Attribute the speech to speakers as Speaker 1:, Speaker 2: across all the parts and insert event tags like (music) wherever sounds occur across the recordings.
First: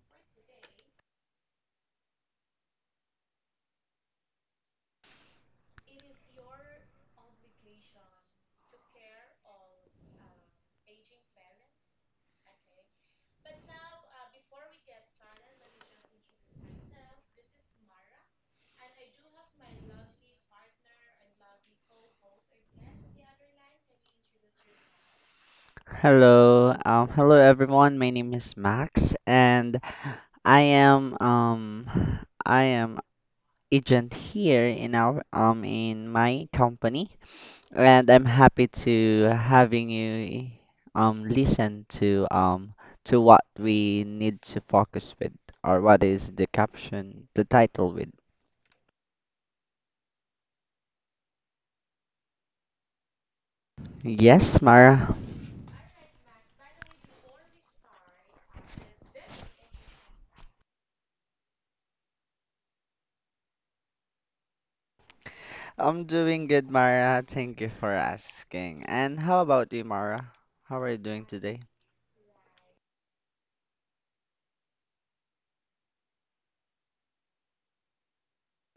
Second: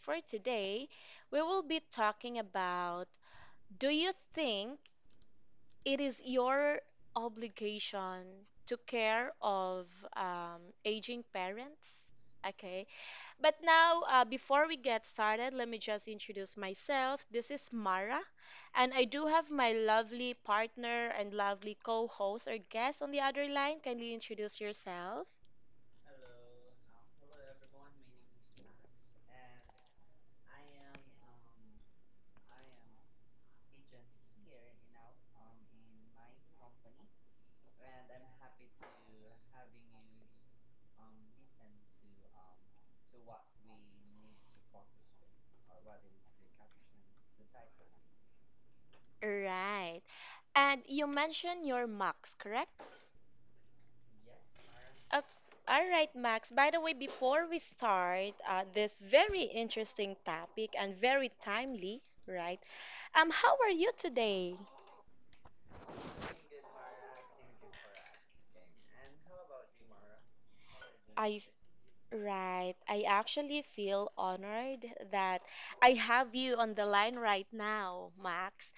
Speaker 1: for today, we will be talking about do you think it is your obligation to care of aging parents? Okay, but now before we get started, let me just introduce myself. This is Mara, and I do have my lovely partner and lovely co host or guest on the other line. Kindly introduce yourself.
Speaker 2: Hello, hello everyone. My name is Max, and I am um, I am agent here in our in my company, and I'm happy to having you listen to what we need to focus with or what is the caption, the title with.
Speaker 1: Right. And you mentioned your Max, correct?
Speaker 2: Yes, Mara.
Speaker 1: Uh, all right, Max. By the way, before we start this very interesting topic and very timely, right? How are you today?
Speaker 2: I'm doing good, Mara. Thank you for asking. And how about you, Mara? How are you doing
Speaker 1: I
Speaker 2: today?
Speaker 1: Right. I actually feel honored that I have you on the line right now, Max.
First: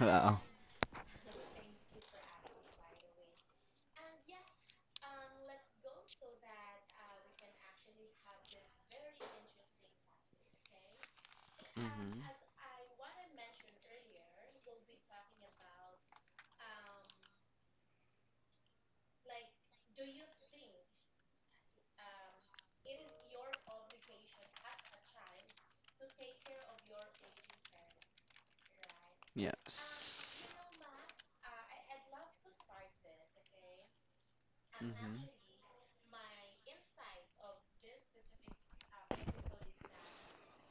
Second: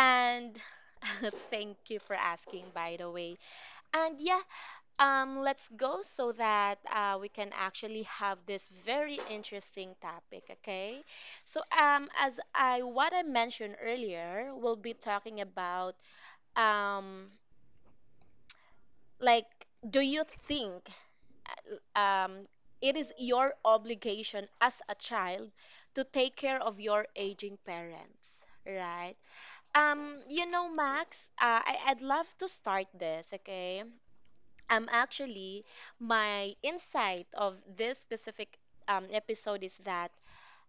Speaker 2: (laughs) Wow.
Speaker 1: (laughs) thank you for asking, by the way. And yeah, let's go so that we can actually have this very interesting topic, okay? So,
Speaker 2: Mm-hmm.
Speaker 1: as I what I mentioned earlier, we'll be talking about um, like, do you think um, it is your obligation as a child to take care of your aging parents, right?
Speaker 2: Yes.
Speaker 1: You know, Max, I'd love to start this, okay?
Speaker 2: Mm-hmm.
Speaker 1: Actually, my insight of this specific episode is that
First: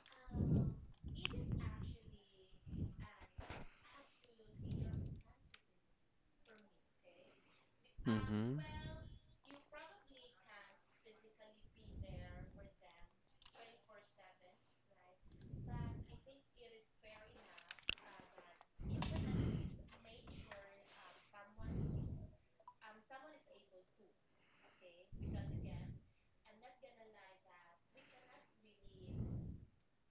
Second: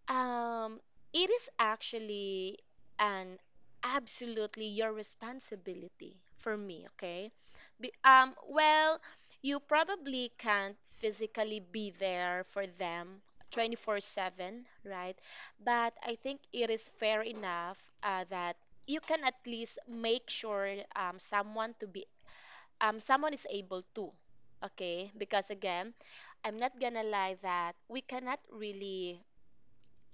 Speaker 1: um it is actually an absolutely your responsibility for me, okay. Be,
Speaker 2: Mm-hmm.
Speaker 1: well, you probably can't physically be there for them 24/7, right? But I think it is fair enough, that you can at least make sure um, someone to be someone is able to, okay, because again, I'm not gonna lie that we cannot really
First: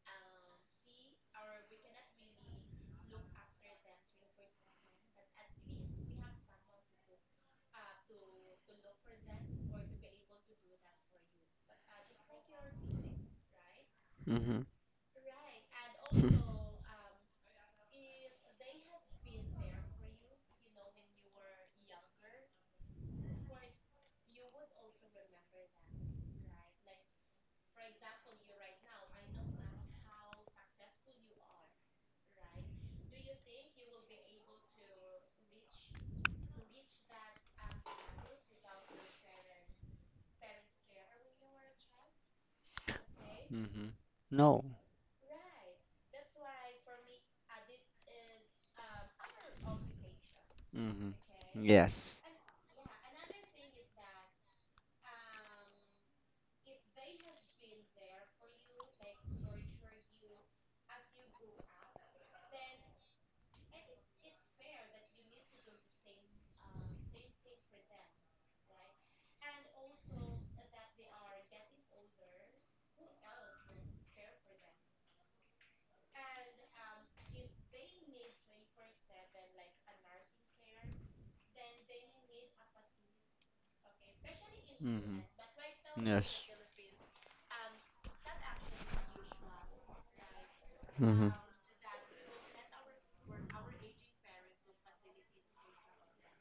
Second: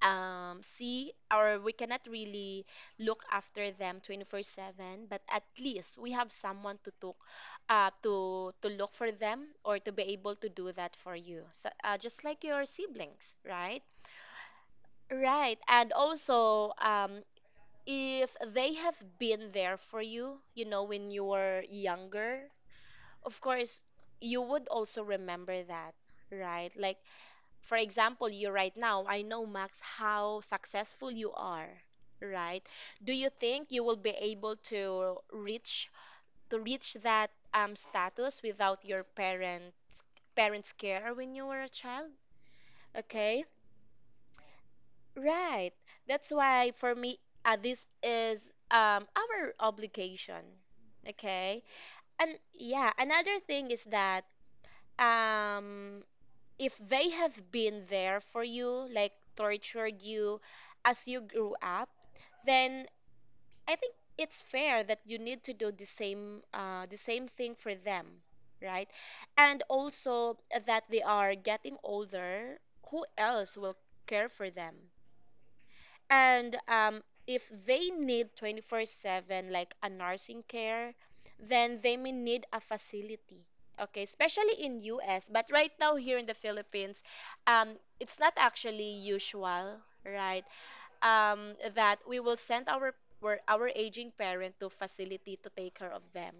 Speaker 1: see, or we cannot really look after them 24/7, but at least we have someone to talk to look for them, or to be able to do that for you, so, just like your siblings, right?
Speaker 2: Mm-hmm.
Speaker 1: Right. And
Speaker 2: Mm-hmm.
Speaker 1: also, if they have been there for you, you know, when you were younger, of course you would also remember that, right? Like for example, you right now, I know, Max, how successful you are, right? Do you think you will be able to reach that status without your parents care when you were a child? Okay,
Speaker 2: (laughs) No.
Speaker 1: right. That's why for me, this is our obligation,
Speaker 2: Mm-hmm.
Speaker 1: okay.
Speaker 2: Yes.
Speaker 1: And yeah, another thing is that, um if they have been there for you, like tortured you as you grew up, then I think it's fair that you need to do the same thing for them, right? And also, that they are getting older, who else will care for them, and if they need 24/7, like a nursing care, then they may need a facility. Okay, especially in US, but right now
Speaker 2: Mm-hmm.
Speaker 1: here in the
Speaker 2: Yes.
Speaker 1: Philippines, it's not actually usual, right? That we will send our aging parent to facility to take care of them.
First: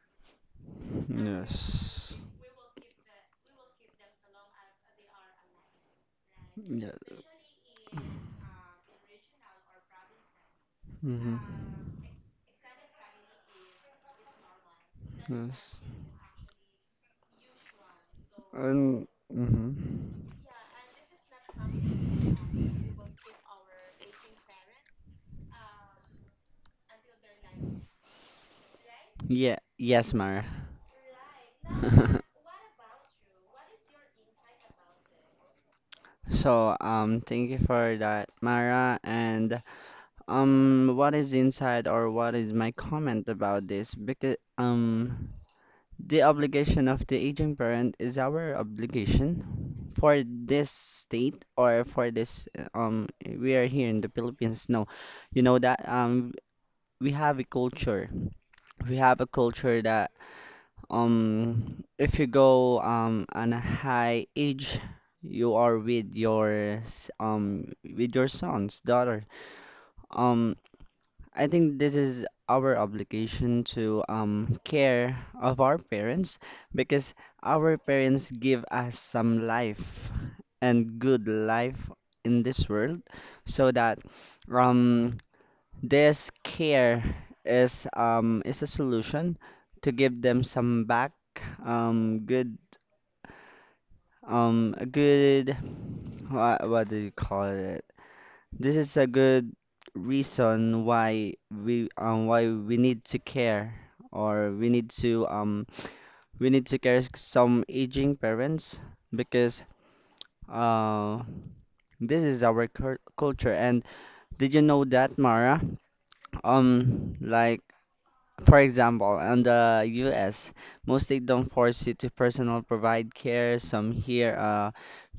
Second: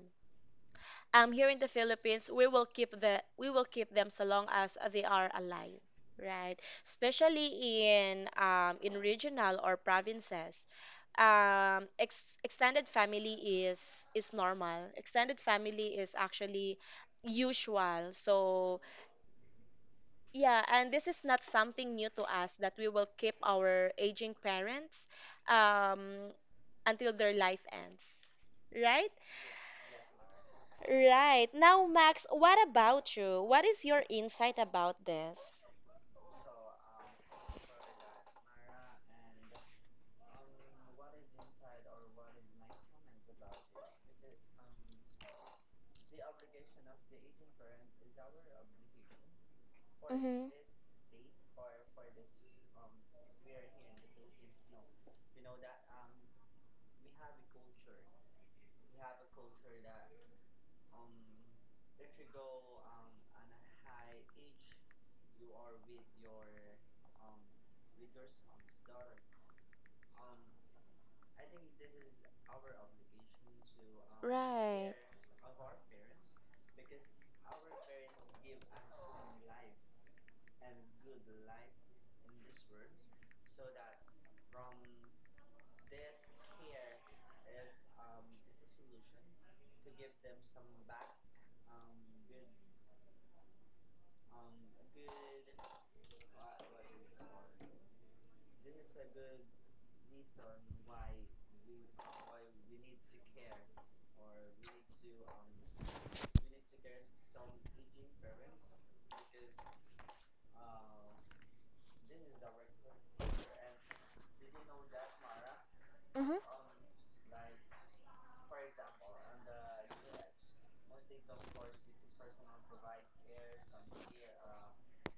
Speaker 2: Mm-hmm.
Speaker 1: Here in the Philippines we will keep them so long as they are alive, right?
Speaker 2: Yes.
Speaker 1: Especially in regional or provinces,
Speaker 2: Mm. (laughs)
Speaker 1: extended family is normal. Extended family is actually usual, so,
Speaker 2: Mm-hmm.
Speaker 1: yeah, and this is not something new to us, that we will keep our aging parents um until their life ends, right?
Speaker 2: Yeah. Yes, Mara.
Speaker 1: Right. Now, Max, what about you? What is your insight
Speaker 2: (laughs)
Speaker 1: about this?
Speaker 2: So, thank you for that, Mara. And What is inside or what is my comment about this? Because the obligation of the aging parent is our obligation for
Speaker 1: Mm-hmm.
Speaker 2: this state or for this we are here in the Philippines. No, you know that we have a culture. We have a culture that if you go on a high age, you are with your with your sons daughter. um I think this is our obligation to
Speaker 1: Right.
Speaker 2: care of our parents, because our parents give us some life and good life in this world, so that um this care is a solution to give them some back good, a good, what do you call it? This is a good reason why we need to care or we need to care some aging parents because uh this is our cur culture. And did you know that, Mara?
Speaker 1: Mm-hmm.
Speaker 2: Like, for example, in the US, most states don't force you to personal provide care. Some here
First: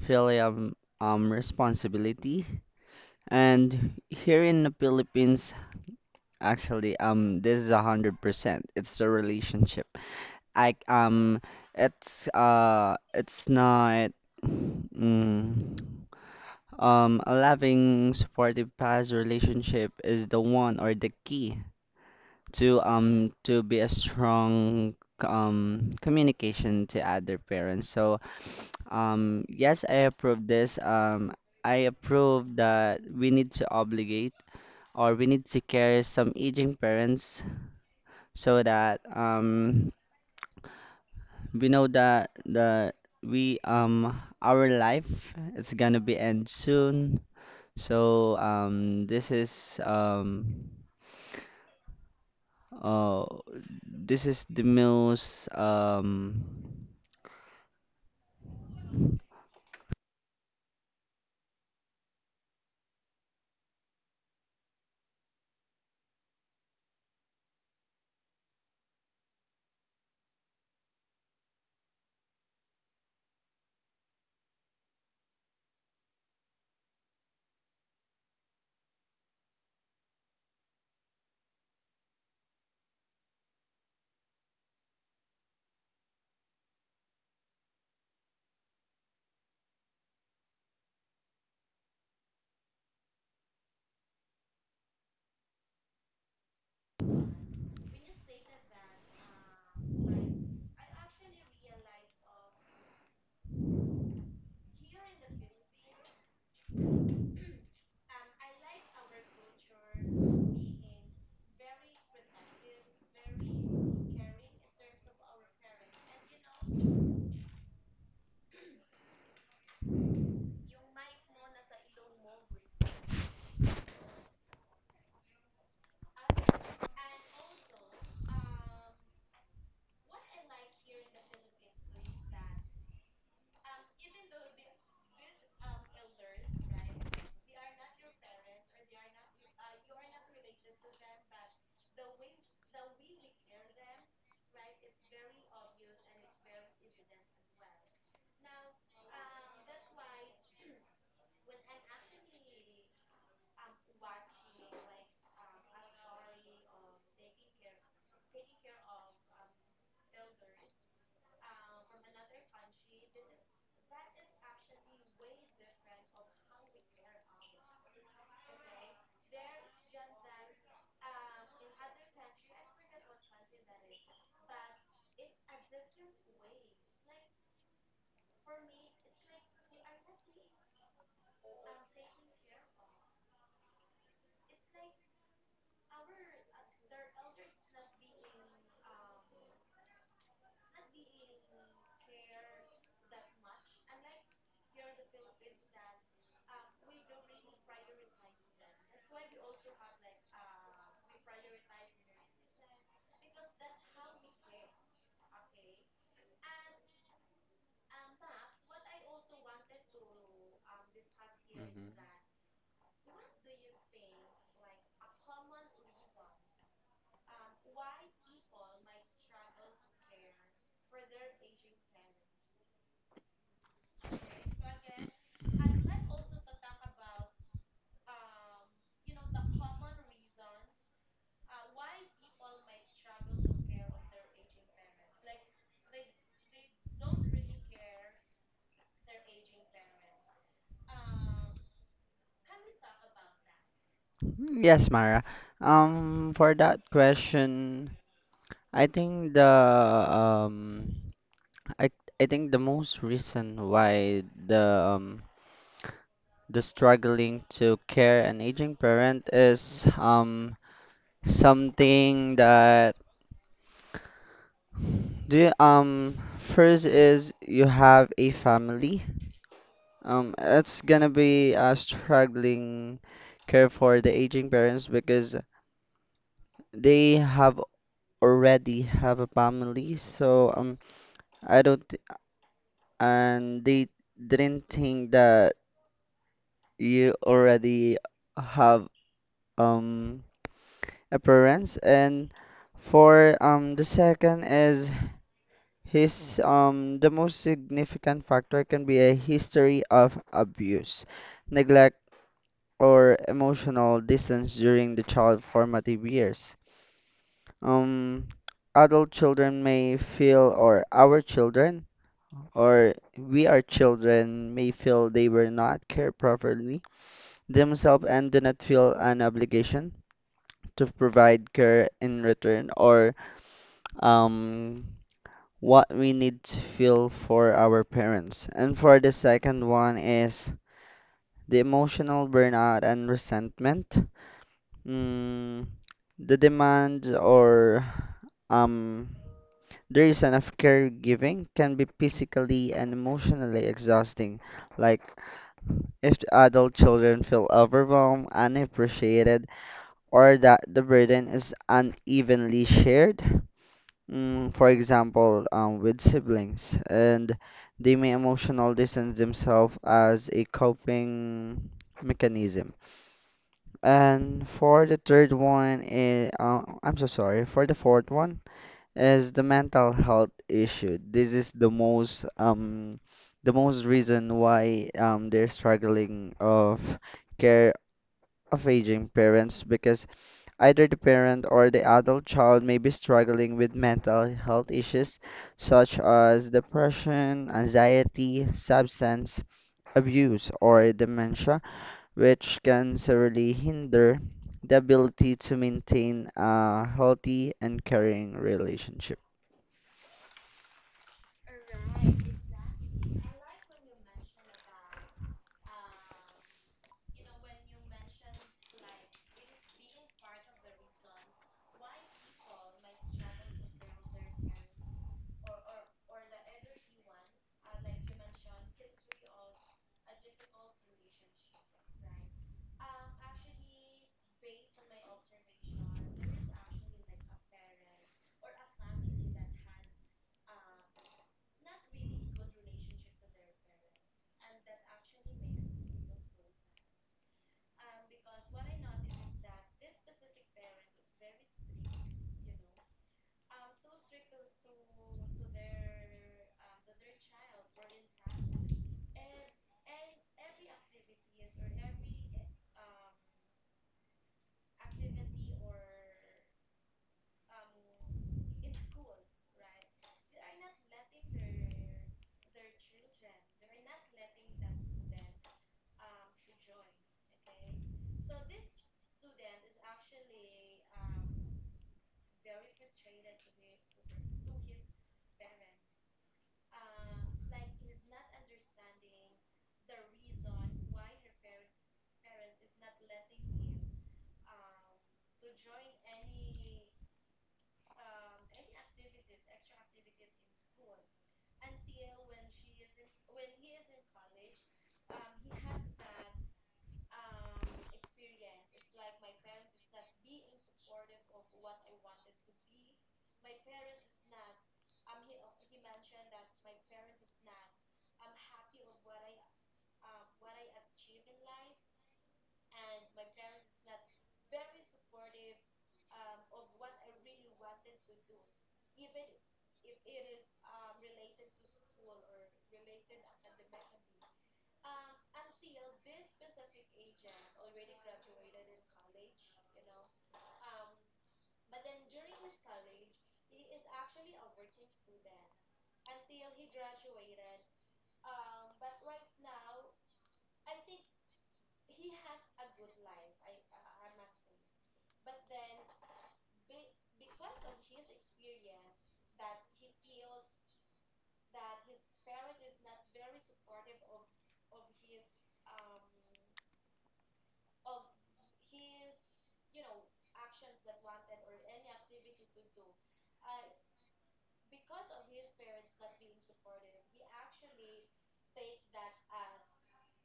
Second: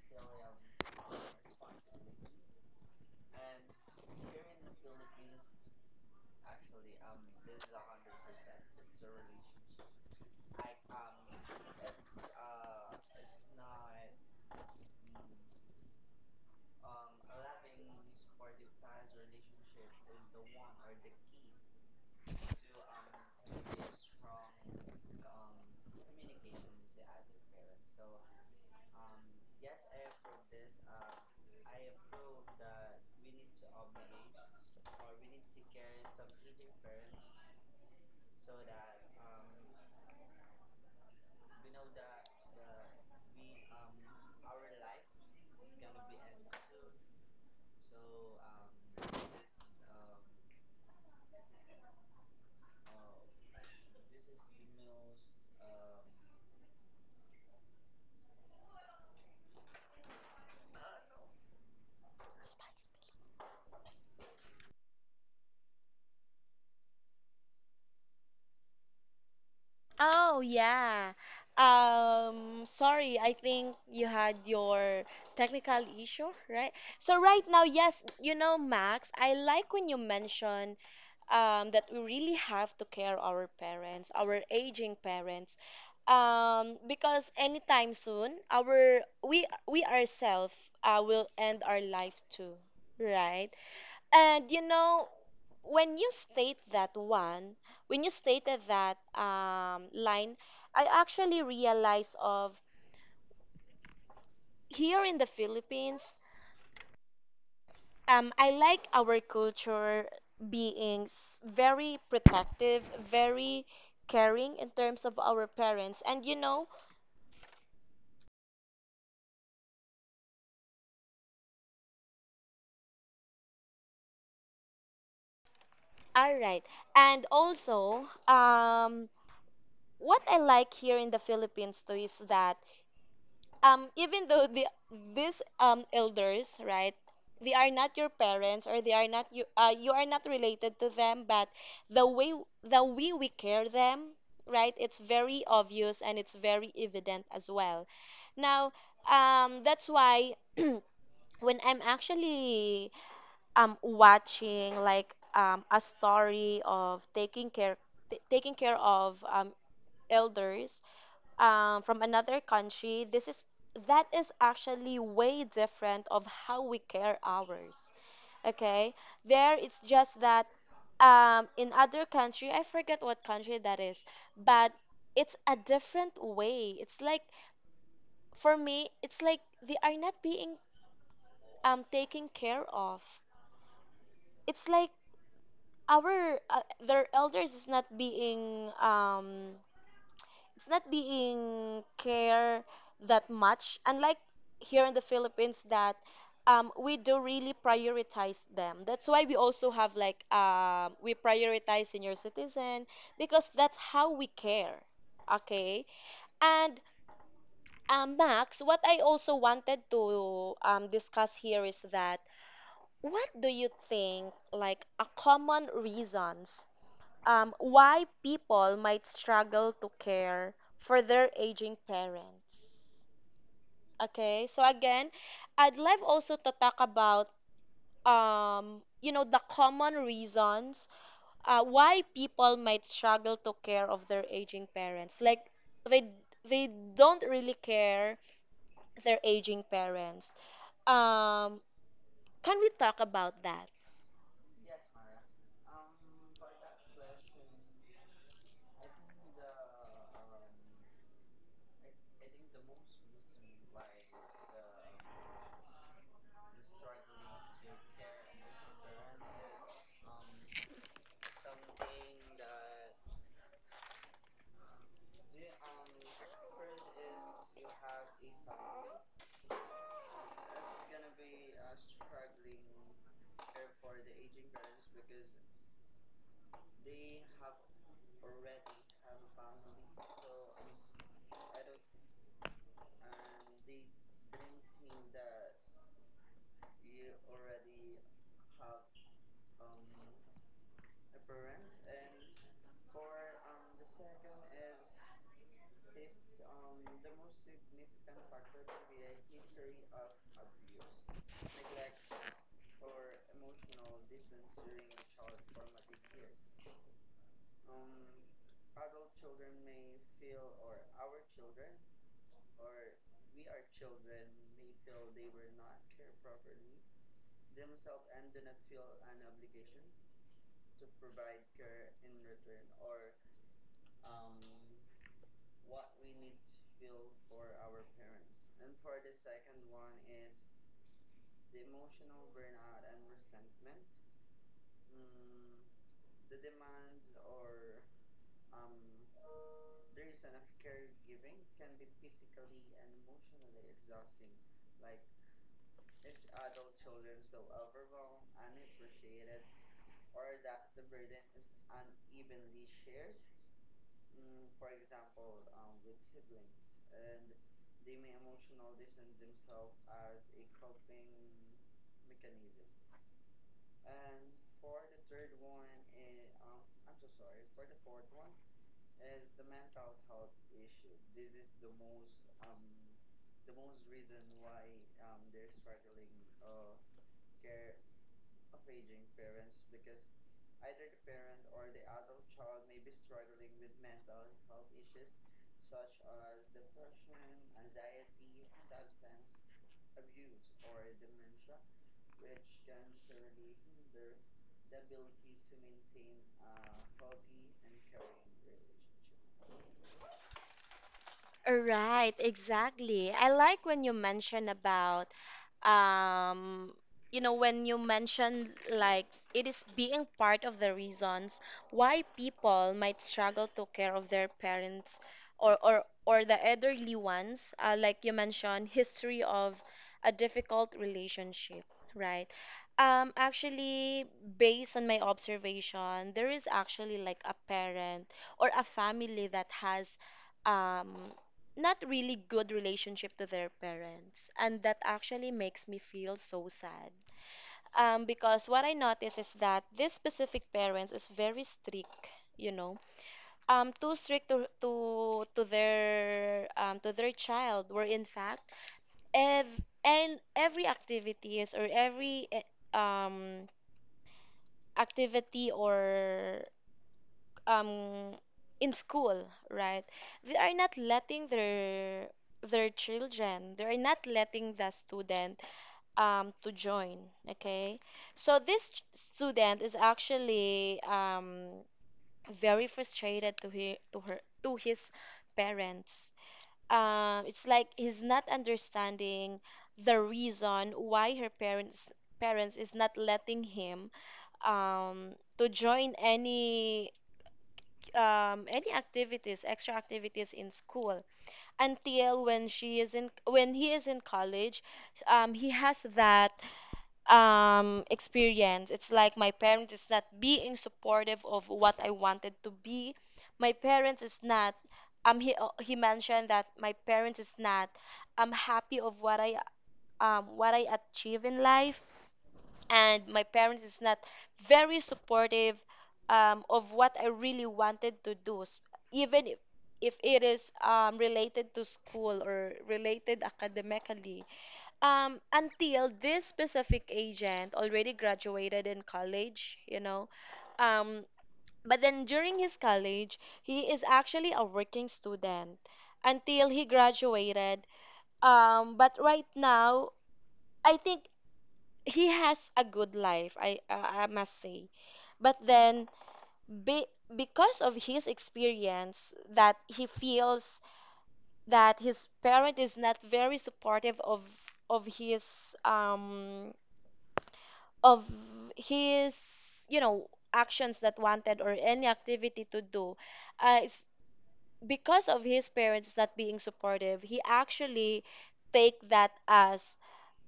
Speaker 2: filial responsibility. And here in the Philippines, actually, this is 100%. It's the relationship. I it's It's not. Mm, a loving, supportive past relationship is the one or the key to be a strong communication to other parents. So yes, I approve this. I approve that we need to obligate or we need to care some aging parents, so that we know that the we our life is gonna be end soon. So uh this is the most
Speaker 1: Oh yeah. Sorry, I think you had your technical issue, right? So right now, yes, you know, Max, I like when you mention that we really have to care our parents, our aging parents, because anytime soon, our we ourselves will end our life too, right? And you know, when you state that one, when you stated that line, I actually realized of here in the Philippines, I like our culture being very protective, very caring in terms of our parents. And you know, all right. And also, what I like here in the Philippines too is that even though the these elders, right, they are not your parents, or they are not you, you are not related to them, but the way we care them, right, it's very obvious and it's very evident as well now. That's why (clears throat) when I'm actually watching like a story of taking care of elders from another country, this is that is actually way different of how we care ours. Okay, there it's just that in other country, I forget what country that is, but it's a different way. It's like for me, it's like they are not being taken care of. It's like our their elders is not being it's not being care that much, unlike here in the philippines, that we do really prioritize them, that's why we also have like we prioritize senior citizen, because that's how we care, okay. And Max, what I also wanted to discuss here is
Speaker 2: Mhm.
Speaker 1: that, what do you think like a common reasons why people might struggle to care for their aging parents? Okay, so again, I'd love also to talk about you know, the common reasons why people might struggle to care of their aging parents. Like they they don't really care their aging parents. Um, can we talk about that?
Speaker 2: Yes, Mara. For that question, I think the um, I I think the most reason why um the struggling to care an aging parent is something that do you, first is you have a family. It's gonna be a struggling care for the aging parents because they have already have a family. So I don't thi- and they didn't think that you already have um a parents. And for the second is his the most significant factor can be a history of abuse, neglect or emotional distance during the child formative years. Um, adult children may feel, or our children, or we are children may feel they were not cared properly themselves and do not feel an obligation to provide care in return or um what we need to feel for our parents. And for the second one is the emotional burnout and resentment. Mm, the demand or um, the reason of caregiving can be physically and emotionally exhausting. Like, if the adult children feel overwhelmed, unappreciated, or that the burden is unevenly shared. For example, with siblings, and they may emotional distance themselves as a coping mechanism. And for the third one, is, I'm so sorry. For the fourth one is the mental health issue. This is the most reason why they're struggling of care of aging parents because either the parent or the adult child may be struggling with mental health issues such as depression, anxiety, substance abuse, or dementia, which can severely hinder the ability to maintain a healthy and caring relationship.
Speaker 1: Right, exactly. I like when you mention about, um, you know, when you mention like it is being part of the reasons why people might struggle to care of their parents, or the elderly ones, like you mentioned, history of a difficult relationship, right? Actually, based on my observation, there is actually like a parent or a family that has um not really good relationship to their parents, and that actually makes me feel so sad, because what I notice is that this specific parents is very strict, you know, too strict to their child, where in fact, and every activities, or every um, activity or um in school, right, they are not letting their children they are not letting the student to join, okay. So this student is actually very frustrated to his parents. It's like he's not understanding the reason why her parents is not letting him to join any activities, extra activities in school, until when he is in college. He has that experience, it's like, my parents is not being supportive of what I wanted to be, my parents is not he mentioned that my parents is not happy of what I achieve in life, and my parents is not very supportive, of what I really wanted to do. Even if it is related to school, or related academically. Until this specific agent already graduated in college, you know. Um, but then during his college, he is actually a working student until he graduated. But right now, I think he has a good life, I must say. But then, be, because of his experience, that he feels that his parent is not very supportive of his of his you know actions that wanted, or any activity to do, it's because of his parents not being supportive, he actually take that as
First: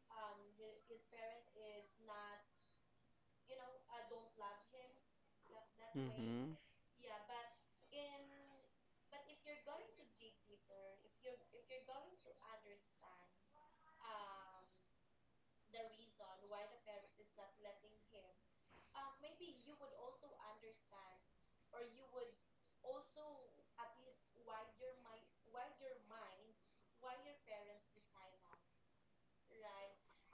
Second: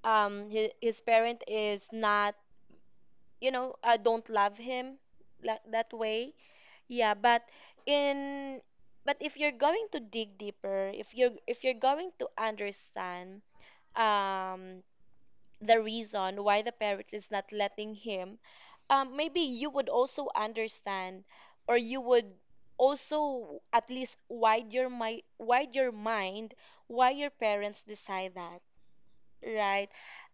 Speaker 1: his parent is not, you know, don't love him like that way.
Speaker 2: Mm-hmm.
Speaker 1: Yeah, but in but if you're going to dig deeper, if you are if you're going to understand um, the reason why the parent is not letting him, maybe you would also understand, or you would also at least wide your mind, why your parents decide that, right?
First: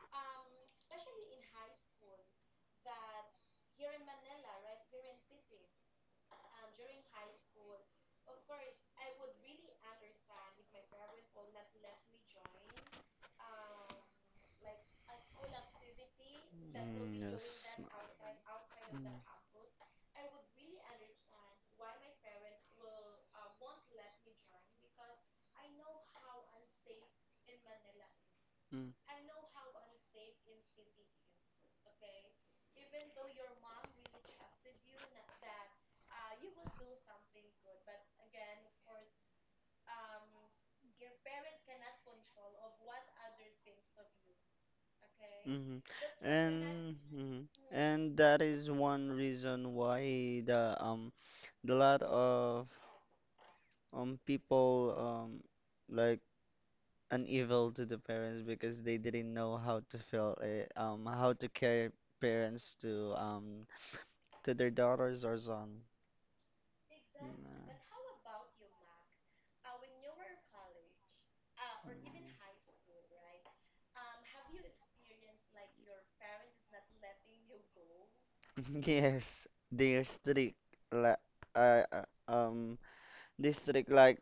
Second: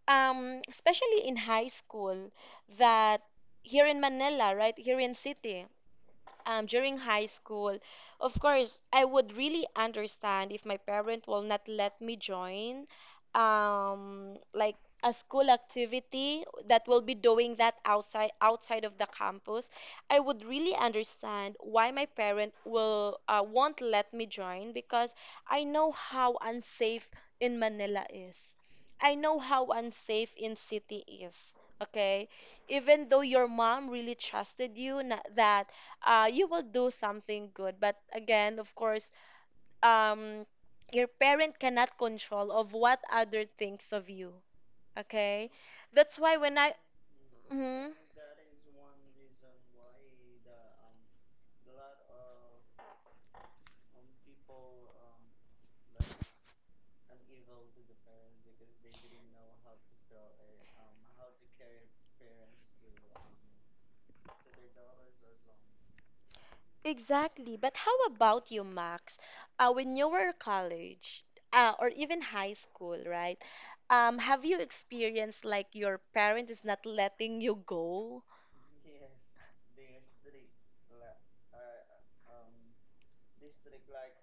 Speaker 1: Especially in high school, that here in Manila, right here in city, during high school, of course, I would really understand if my parent will not let me join like a school activity that will be
Speaker 2: Mm,
Speaker 1: doing that
Speaker 2: yes.
Speaker 1: outside of the campus. I would really understand why my parent will won't let me join, because I know how unsafe in Manila is.
Speaker 2: Mm,
Speaker 1: I know how unsafe in city is. Okay? Even though your mom really trusted you, that you will do something good, but again, of course, um, your parent cannot control of what other thinks of you, okay. That's
Speaker 2: mm-hmm.
Speaker 1: why when I
Speaker 2: And mhm.
Speaker 1: Mhm.
Speaker 2: And that is one reason why the lot of people like an evil to the parents, because they didn't know how to feel it, how to care parents to their daughters or son. Mm,
Speaker 1: Exactly. But how about you, Max? When you were college, or even high school, right? Have you experienced like your parent is not letting you go?
Speaker 2: mm. (laughs) Yes, they're strict. Like, uh, uh, um, they're strict. Like,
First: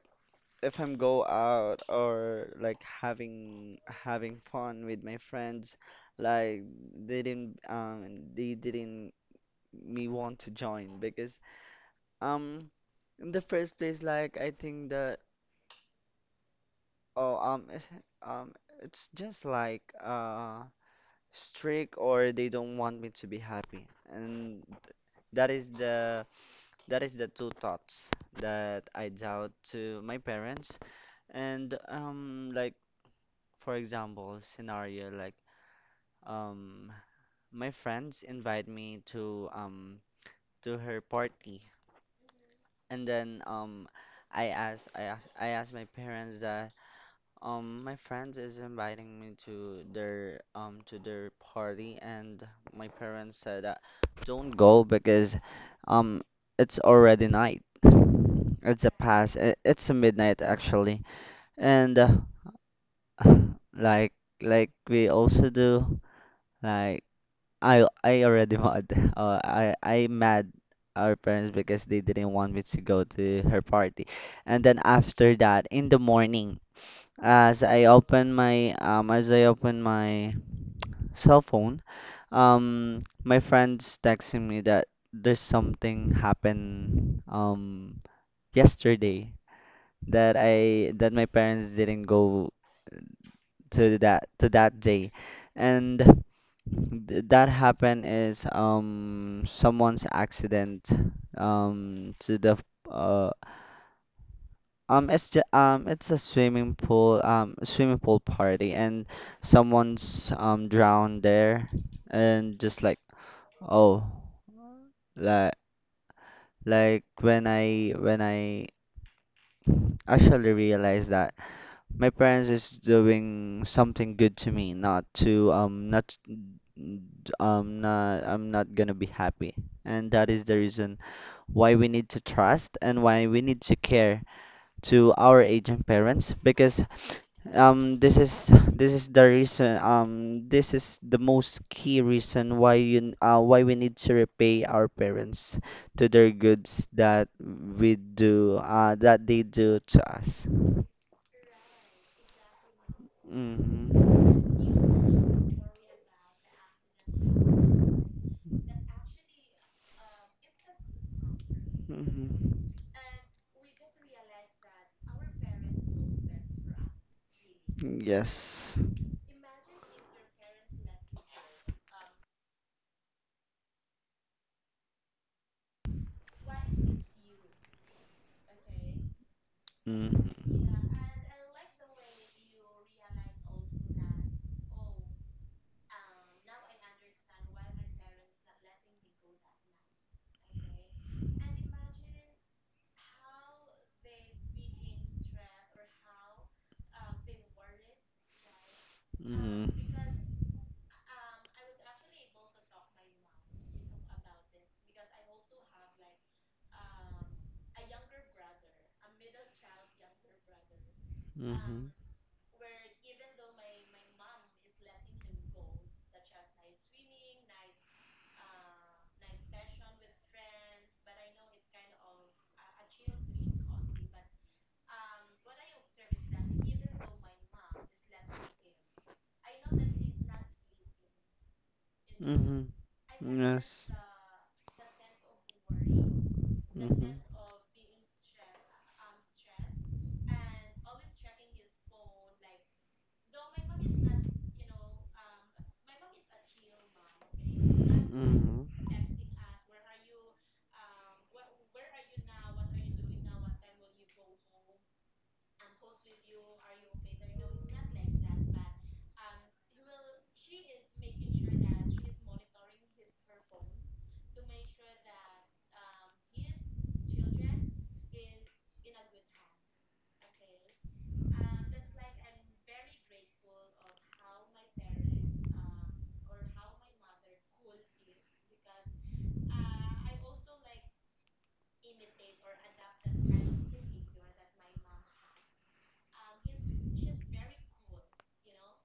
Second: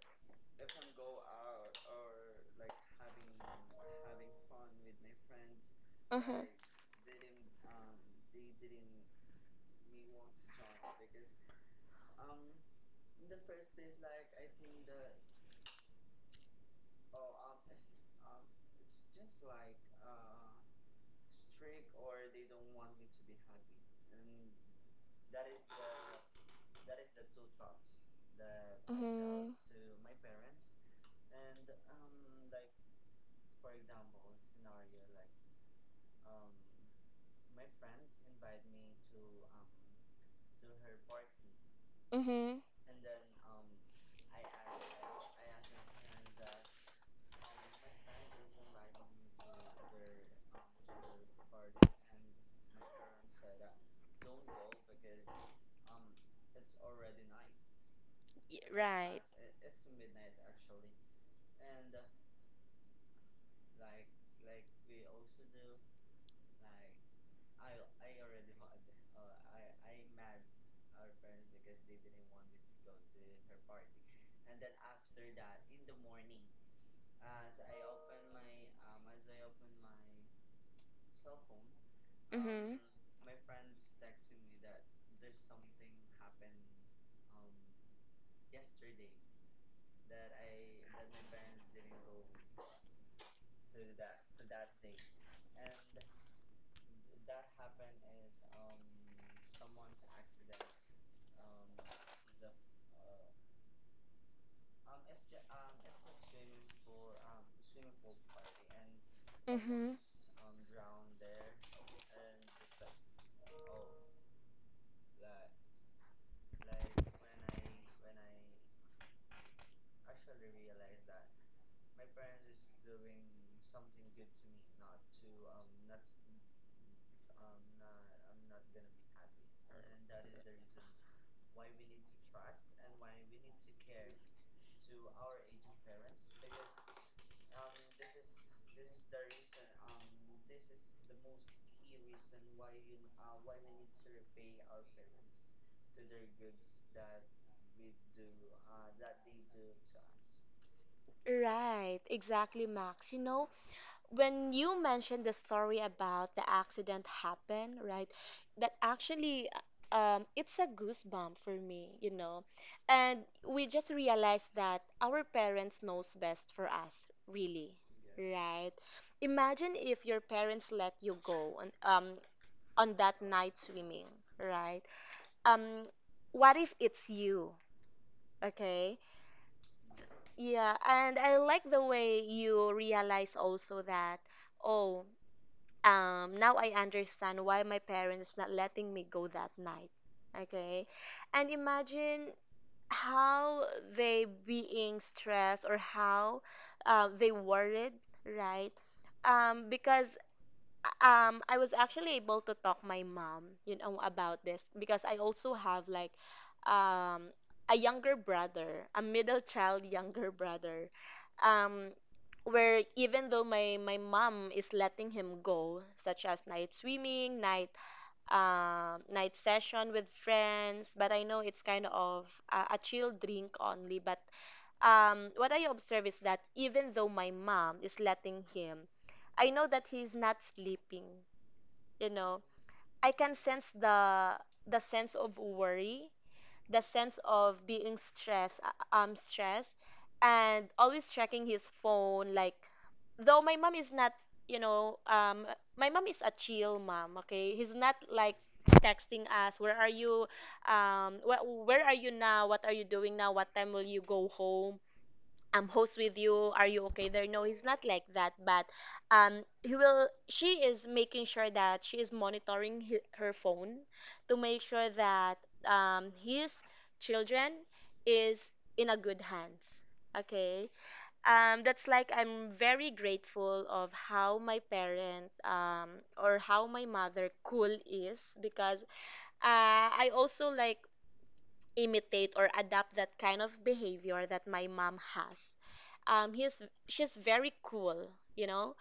Speaker 2: if I'm go out or like having fun with my friends,
Speaker 1: Mm-hmm.
Speaker 2: like they didn't me want to join because Um, in the first place, like I think that oh um it's, um it's just like strict, or they don't want me to be happy, and that is the that is the two thoughts that I
Speaker 1: Mm-hmm.
Speaker 2: doubt to my parents, and like, for example, scenario, like um my friends invite me to her party,
Speaker 1: Mm-hmm.
Speaker 2: and then I ask my parents that. My friends is inviting me to their party, and my parents said that don't go because um it's already night. It's a
Speaker 1: Right.
Speaker 2: past. It's a midnight actually, and (laughs) (sighs) like like we also do, like I already mad. (laughs) I I mad our parents because they didn't want me to go to her party, and then after that in the morning. As I open my cell phone,
Speaker 1: Mm-hmm.
Speaker 2: my friend's texting me that there's something happened yesterday, that I that my parents didn't go to that day, and that happened is someone's accident to the uh it's a swimming pool party, and
Speaker 1: Mm-hmm.
Speaker 2: someone's drowned there, and just like, oh, like like when I actually realized that my parents is doing something good to me, not to not not I'm not gonna be happy, and that is the reason why we need to trust and why we need to care to our aging parents because this is the reason. This is the most key reason why you why we need to repay our parents to their goods that we do that they do to us.
Speaker 1: Right, exactly, Max. You know,
Speaker 2: Mm-hmm.
Speaker 1: when you mentioned the story about the accident happened, right? That actually, it's a goosebump for me, you know.
Speaker 2: Mm-hmm.
Speaker 1: And we just realized that our parents knows best for us, really, right?
Speaker 2: Yes.
Speaker 1: Imagine if your parents let you go on that night swimming, right? Um, what if it's you? Okay. Yeah,
Speaker 2: Mm-hmm.
Speaker 1: and I like the way you realize also that, oh, now I understand why my parents not letting me go that night. Okay, and imagine how they being stressed or how they worried, right? Because I was actually able to talk my mom, about this because I also have like um a younger brother, a middle child younger brother.
Speaker 2: Mm-hmm.
Speaker 1: Um where even though my mom is letting him go such as night swimming, night night session with friends, but I know it's kind of a chill drink only, but what I observe is that even though my mom is letting him, I know that he's not sleeping, you know
Speaker 2: Mm-hmm.
Speaker 1: I can sense
Speaker 2: Yes.
Speaker 1: the sense of worry, the sense of being stressed, stressed, and always checking his phone. Like, though my mom is not, you know um my mom is a chill mom, okay, he's not like
Speaker 2: Mm-hmm.
Speaker 1: texting us, where are you, where are you now, what are you doing now, what time will you go home, host with you, are you okay there? No, he's not like that, but he will she is making sure that she is monitoring hi her phone to make sure that his children is in a good hands. Okay. That's like I'm very grateful of how my parent or how my mother cool is, because I also like imitate or adapt that kind of behavior that my mom has. He's she's very cool, you know.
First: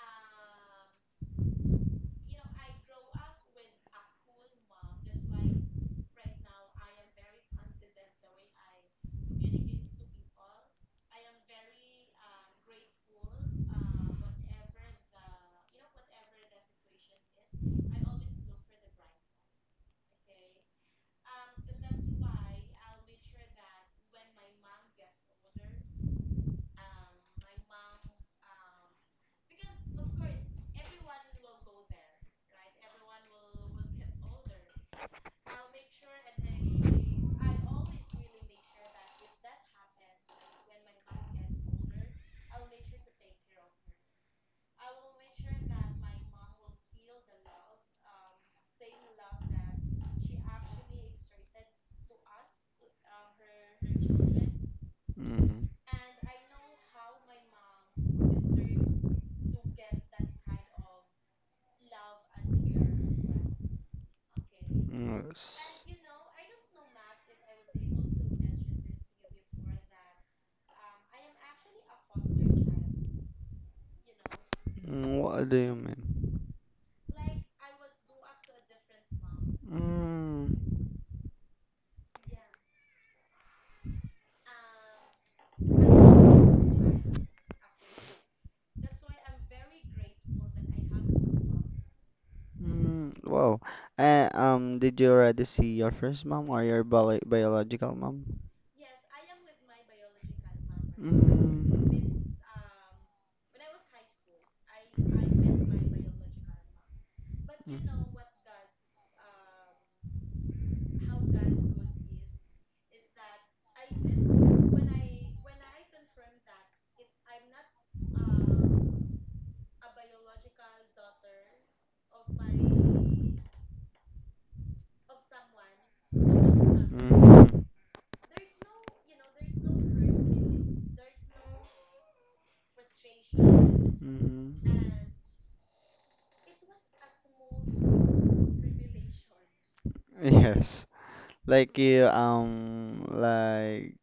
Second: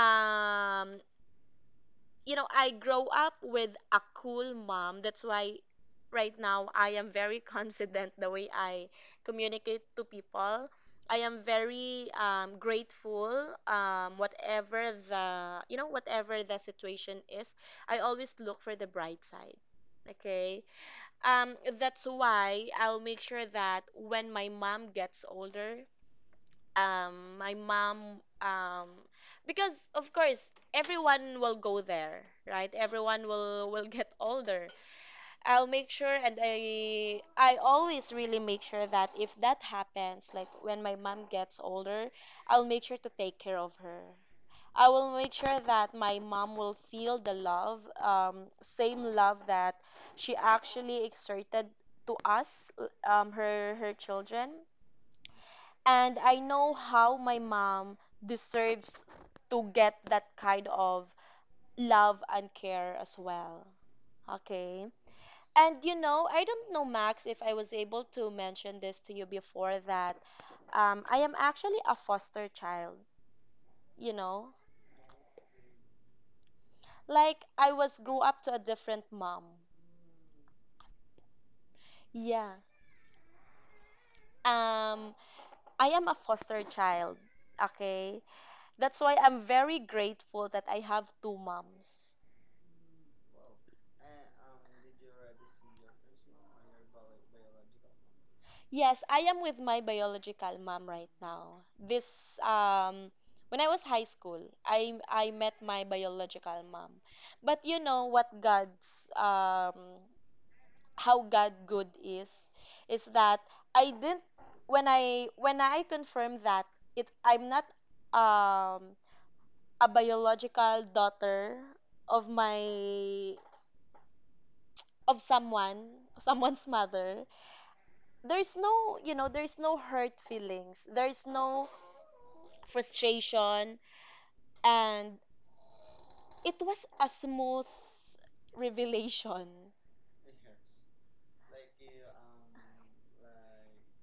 Speaker 1: Um, you know, I grow up with a cool mom. That's why right now I am very (laughs) confident the way I communicate to people. I am very grateful. Whatever the whatever the situation is, I always look for the bright side. Okay. That's why I'll make sure that when my mom gets older, um, my mom, um, because of course everyone will go there, right? Everyone will get older. I'll make sure, and I always really make sure that if that happens, like when my mom gets older, I'll make sure to take care of her. I will make sure that my mom will feel the love, same love that she actually exerted to us, her children.
Speaker 2: Mm-hmm.
Speaker 1: And I know how my mom deserves to get that kind of love and care as well. Okay.
Speaker 2: Yes.
Speaker 1: And you know, I don't know, Max, if I was able to mention this to you before that I am actually a foster child, you know.
Speaker 2: What do you mean?
Speaker 1: Like I was grew up to a different mom.
Speaker 2: Mm,
Speaker 1: Yeah. Um I am a foster child, okay? That's why I'm very grateful that I have two moms.
Speaker 2: wow. Did you already see your first mom or your biological mom?
Speaker 1: Yes, I am with my biological mom right now.
Speaker 2: Mm,
Speaker 1: This um when I was high school, I met my biological mom. But you know what God's how God good is that I didn't when I confirmed that it I'm not um a biological daughter of my of someone (laughs) someone's mother, there's no, you know, there's no hurt feelings, there's no frustration.
Speaker 2: mm-hmm.
Speaker 1: And it was a smooth revelation.
Speaker 2: (laughs) Yes. Like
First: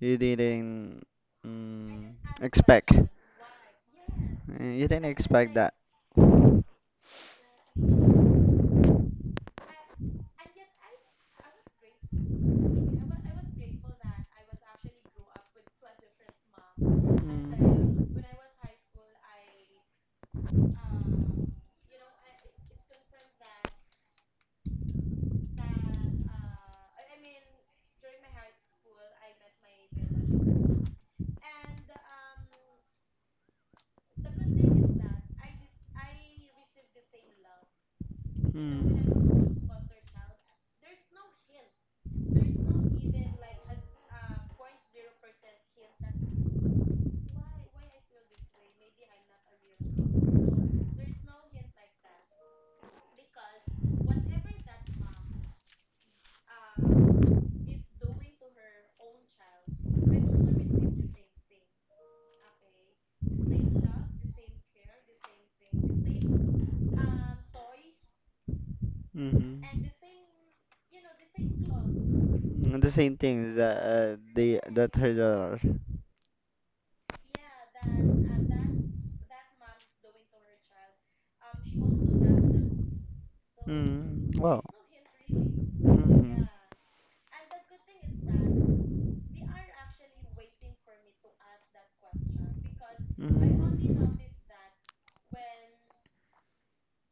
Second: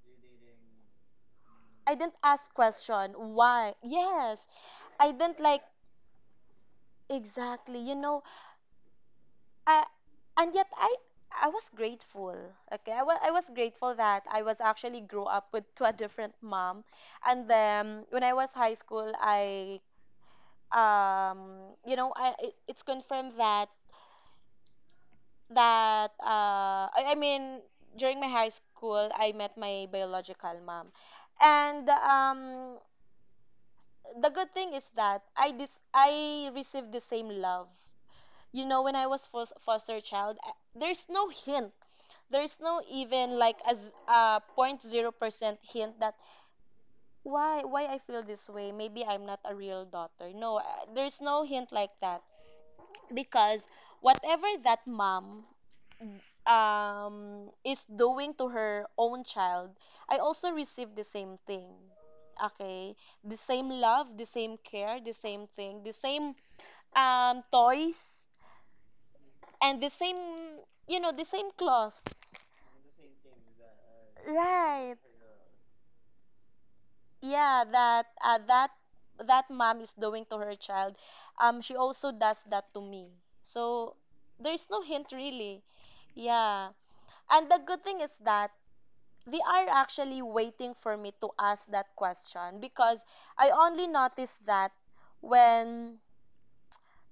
Speaker 2: you didn't
Speaker 1: I
Speaker 2: mm,
Speaker 1: didn't ask
Speaker 2: expect.
Speaker 1: question. Why? Yes.
Speaker 2: You didn't
Speaker 1: I didn't
Speaker 2: expect.
Speaker 1: like exactly. You know, I, and yet I was grateful. Okay, I was grateful that I was actually grew up with to a different mom, and then when I was high school, I you know it's confirmed that I mean during my high school I met my biological mom, and the good thing is that I received the same love. You know, when I was foster child, there's no hint. There's no even like as a point 0% hint that why I feel this way. Maybe I'm not a real daughter. No, there's no hint like that because whatever that mom is doing to her own child, I also received the same thing. Okay, the same love, the same care, the same thing, the same toys,
Speaker 2: Mm-hmm.
Speaker 1: and the same, you know, the same cloth,
Speaker 2: The same things that they that
Speaker 1: right?
Speaker 2: her daughter.
Speaker 1: Yeah, that that mom is doing to her child, she also does that to me, so
Speaker 2: Wow.
Speaker 1: there's no hint really.
Speaker 2: Mm-hmm.
Speaker 1: Yeah, and the good thing is that they are actually waiting for me to ask that question, because I only noticed that when,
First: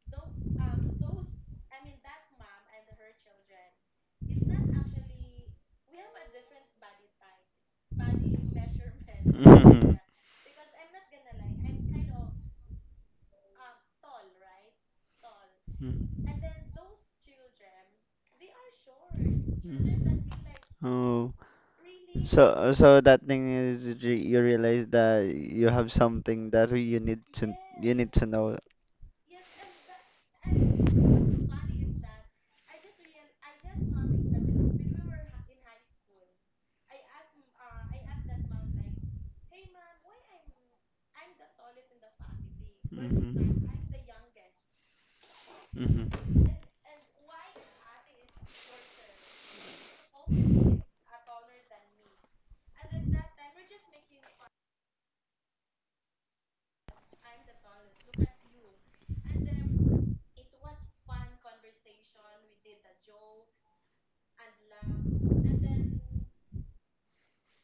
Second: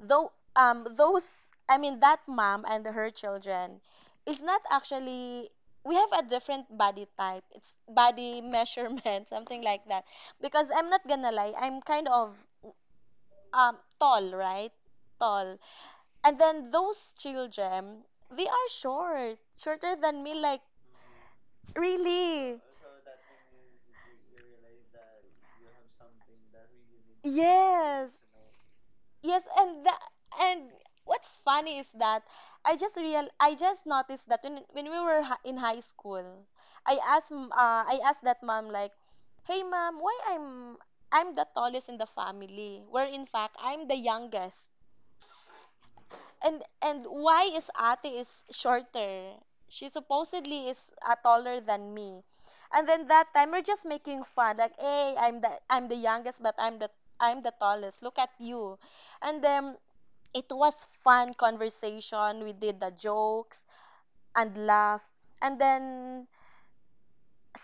Speaker 1: though those, I mean, that mom and her children is not actually, we have a different body type, it's body measurement, (laughs) something like that. Because I'm not gonna lie, I'm kind of tall, right? Tall. And then those children, they are shorter than me, like
Speaker 2: Oh.
Speaker 1: really.
Speaker 2: So that thing is you realize that you have something that you need
Speaker 1: Yes.
Speaker 2: to know.
Speaker 1: Yes, and the, and what's funny is that I just noticed that when we were in high school, I asked I asked that mom like, "Hey mom, why I'm the tallest in the family, where in fact
Speaker 2: Mm-hmm.
Speaker 1: I'm the youngest."
Speaker 2: Mm-hmm.
Speaker 1: And why is Ate is shorter? She supposedly is taller than me. And then that time we're just making fun, like, hey, I'm the youngest, but I'm the tallest. Look at you. And then it was fun conversation. We did the jokes and laugh. And then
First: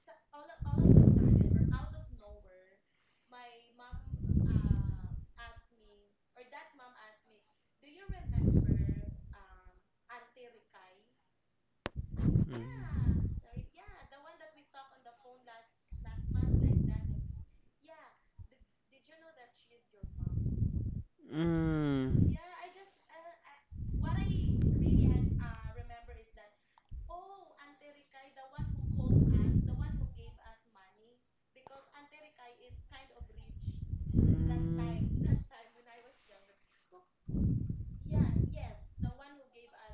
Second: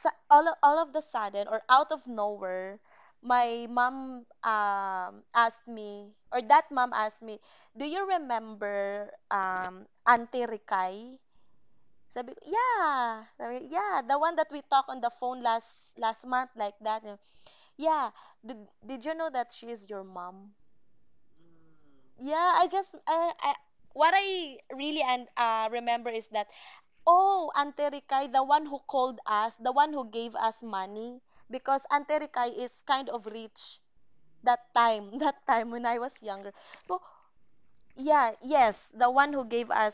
Speaker 1: all of the sudden or out of nowhere, my mom asked me or that mom asked me, "Do you remember Auntie Rikay?" Sabi ko, "Yeah." Sabi, ko, "Yeah, the one that we talked on the phone last last month like that." And, "Yeah, did you know that she is your mom?"
Speaker 2: Mm-hmm.
Speaker 1: Yeah, I, what I really and remember is that, oh, Auntie Ricay, the one who called us, the one who gave us money, because Auntie Ricay is kind of rich that time, (laughs) that time when I was younger. So, yeah, yes, the one who gave us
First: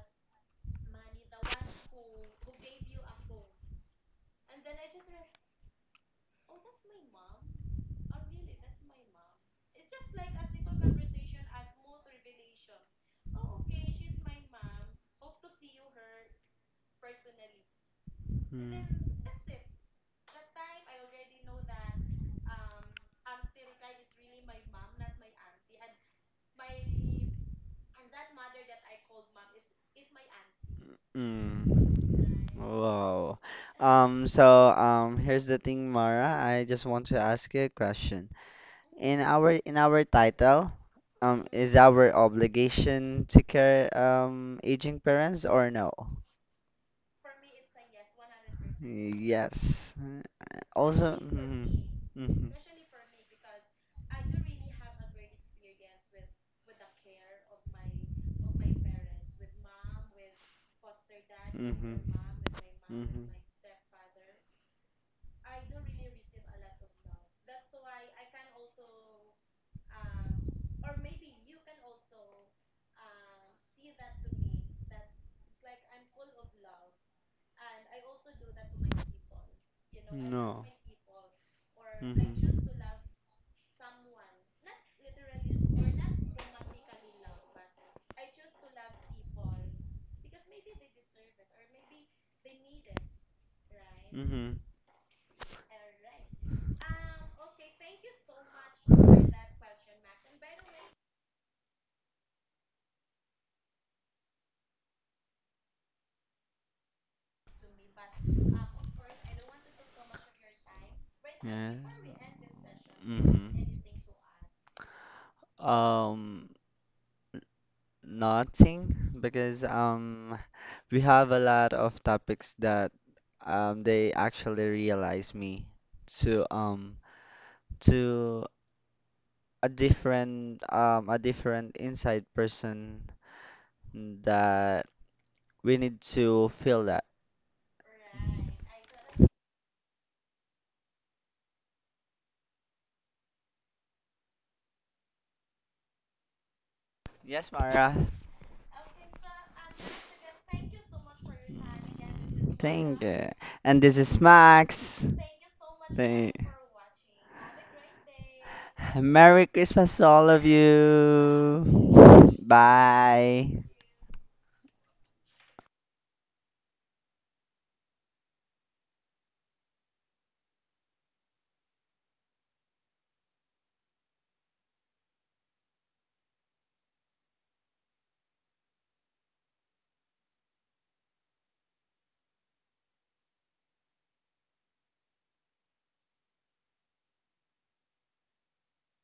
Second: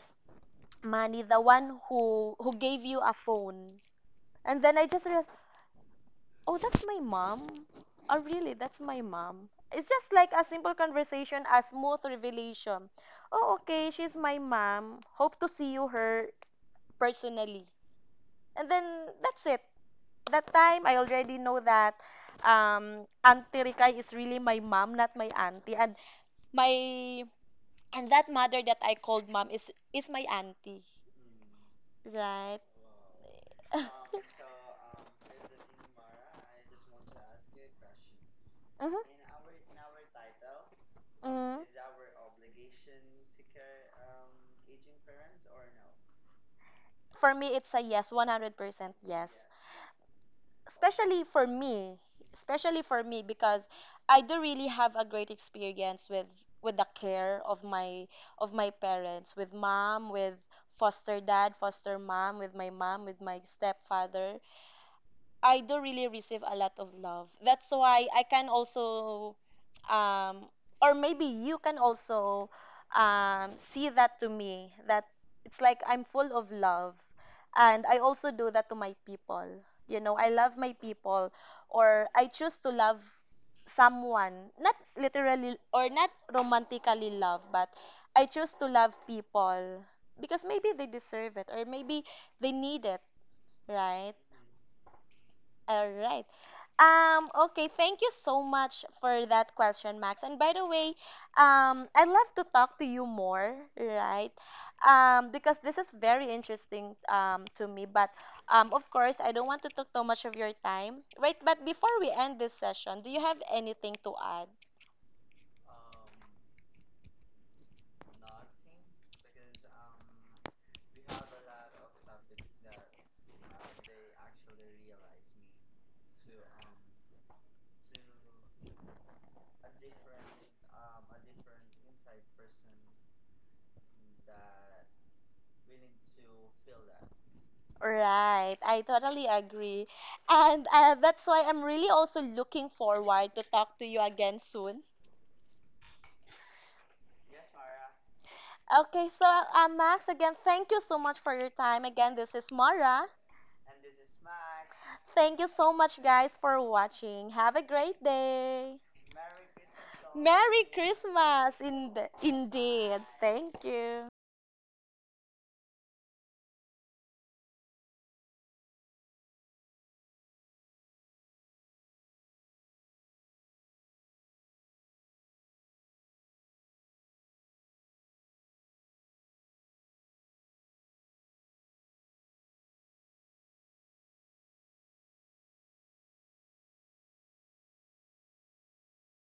Speaker 1: money, the one who gave you a phone. And then I just realized, oh, that's my mom. Oh, really? That's my mom. It's just like a simple conversation, a smooth revelation. Oh, okay, she's my mom. Hope to see you her personally. And then that's it. That time I already know that Auntie Rikay is really my mom, not my auntie. And my and that mother that I called mom is my auntie.
Speaker 2: Mm.
Speaker 1: Right.
Speaker 2: Wow. Um, so here's the thing, Mara. I just want to ask you a question.
Speaker 1: Mm-hmm.
Speaker 2: In our title,
Speaker 1: Mm-hmm.
Speaker 2: is our obligation to care aging parents or no?
Speaker 1: For me it's a yes, 100% yes.
Speaker 2: Yes. Also,
Speaker 1: especially for
Speaker 2: mhm,
Speaker 1: me
Speaker 2: mhm,
Speaker 1: especially for me because I do really have a great experience with the care of my parents, with mom, with foster dad, foster mom, with my mom, with my stepfather. I do really receive a lot of love. That's why I can also, um, or maybe you can also see that to me that it's like I'm full of love. And I also do that to my people. You know, I love
Speaker 2: no.
Speaker 1: my people, or I choose
Speaker 2: Mhm,
Speaker 1: to love someone, not literally or not romantically love, but I choose to love people because maybe they deserve it, or maybe they need it, right?
Speaker 2: mhm,
Speaker 1: All right. Okay, thank you so much for that question, Max. And by the way, I'd love to talk to you more, right? Because this is very interesting to me. But of course, I don't want to take too much of your time, right? But
Speaker 2: yeah,
Speaker 1: before we end this session, do you have
Speaker 2: mhm.
Speaker 1: anything to add?
Speaker 2: Um, nothing, because we have a lot of topics that they actually realize me to um to a different inside person that we need to feel that.
Speaker 1: Right, I totally agree. And that's why I'm really also looking forward to talk to you again soon.
Speaker 2: Yes, Mara.
Speaker 1: Okay, so Max, again, thank you so much for your time. Again, this is
Speaker 2: Thank
Speaker 1: Mara.
Speaker 2: you. And this is Max.
Speaker 1: Thank you so much, guys,
Speaker 2: Thank.
Speaker 1: for watching. Have a great day.
Speaker 2: Merry Christmas to all of
Speaker 1: Merry Christmas,
Speaker 2: you.
Speaker 1: indeed. Thank
Speaker 2: Bye.
Speaker 1: you.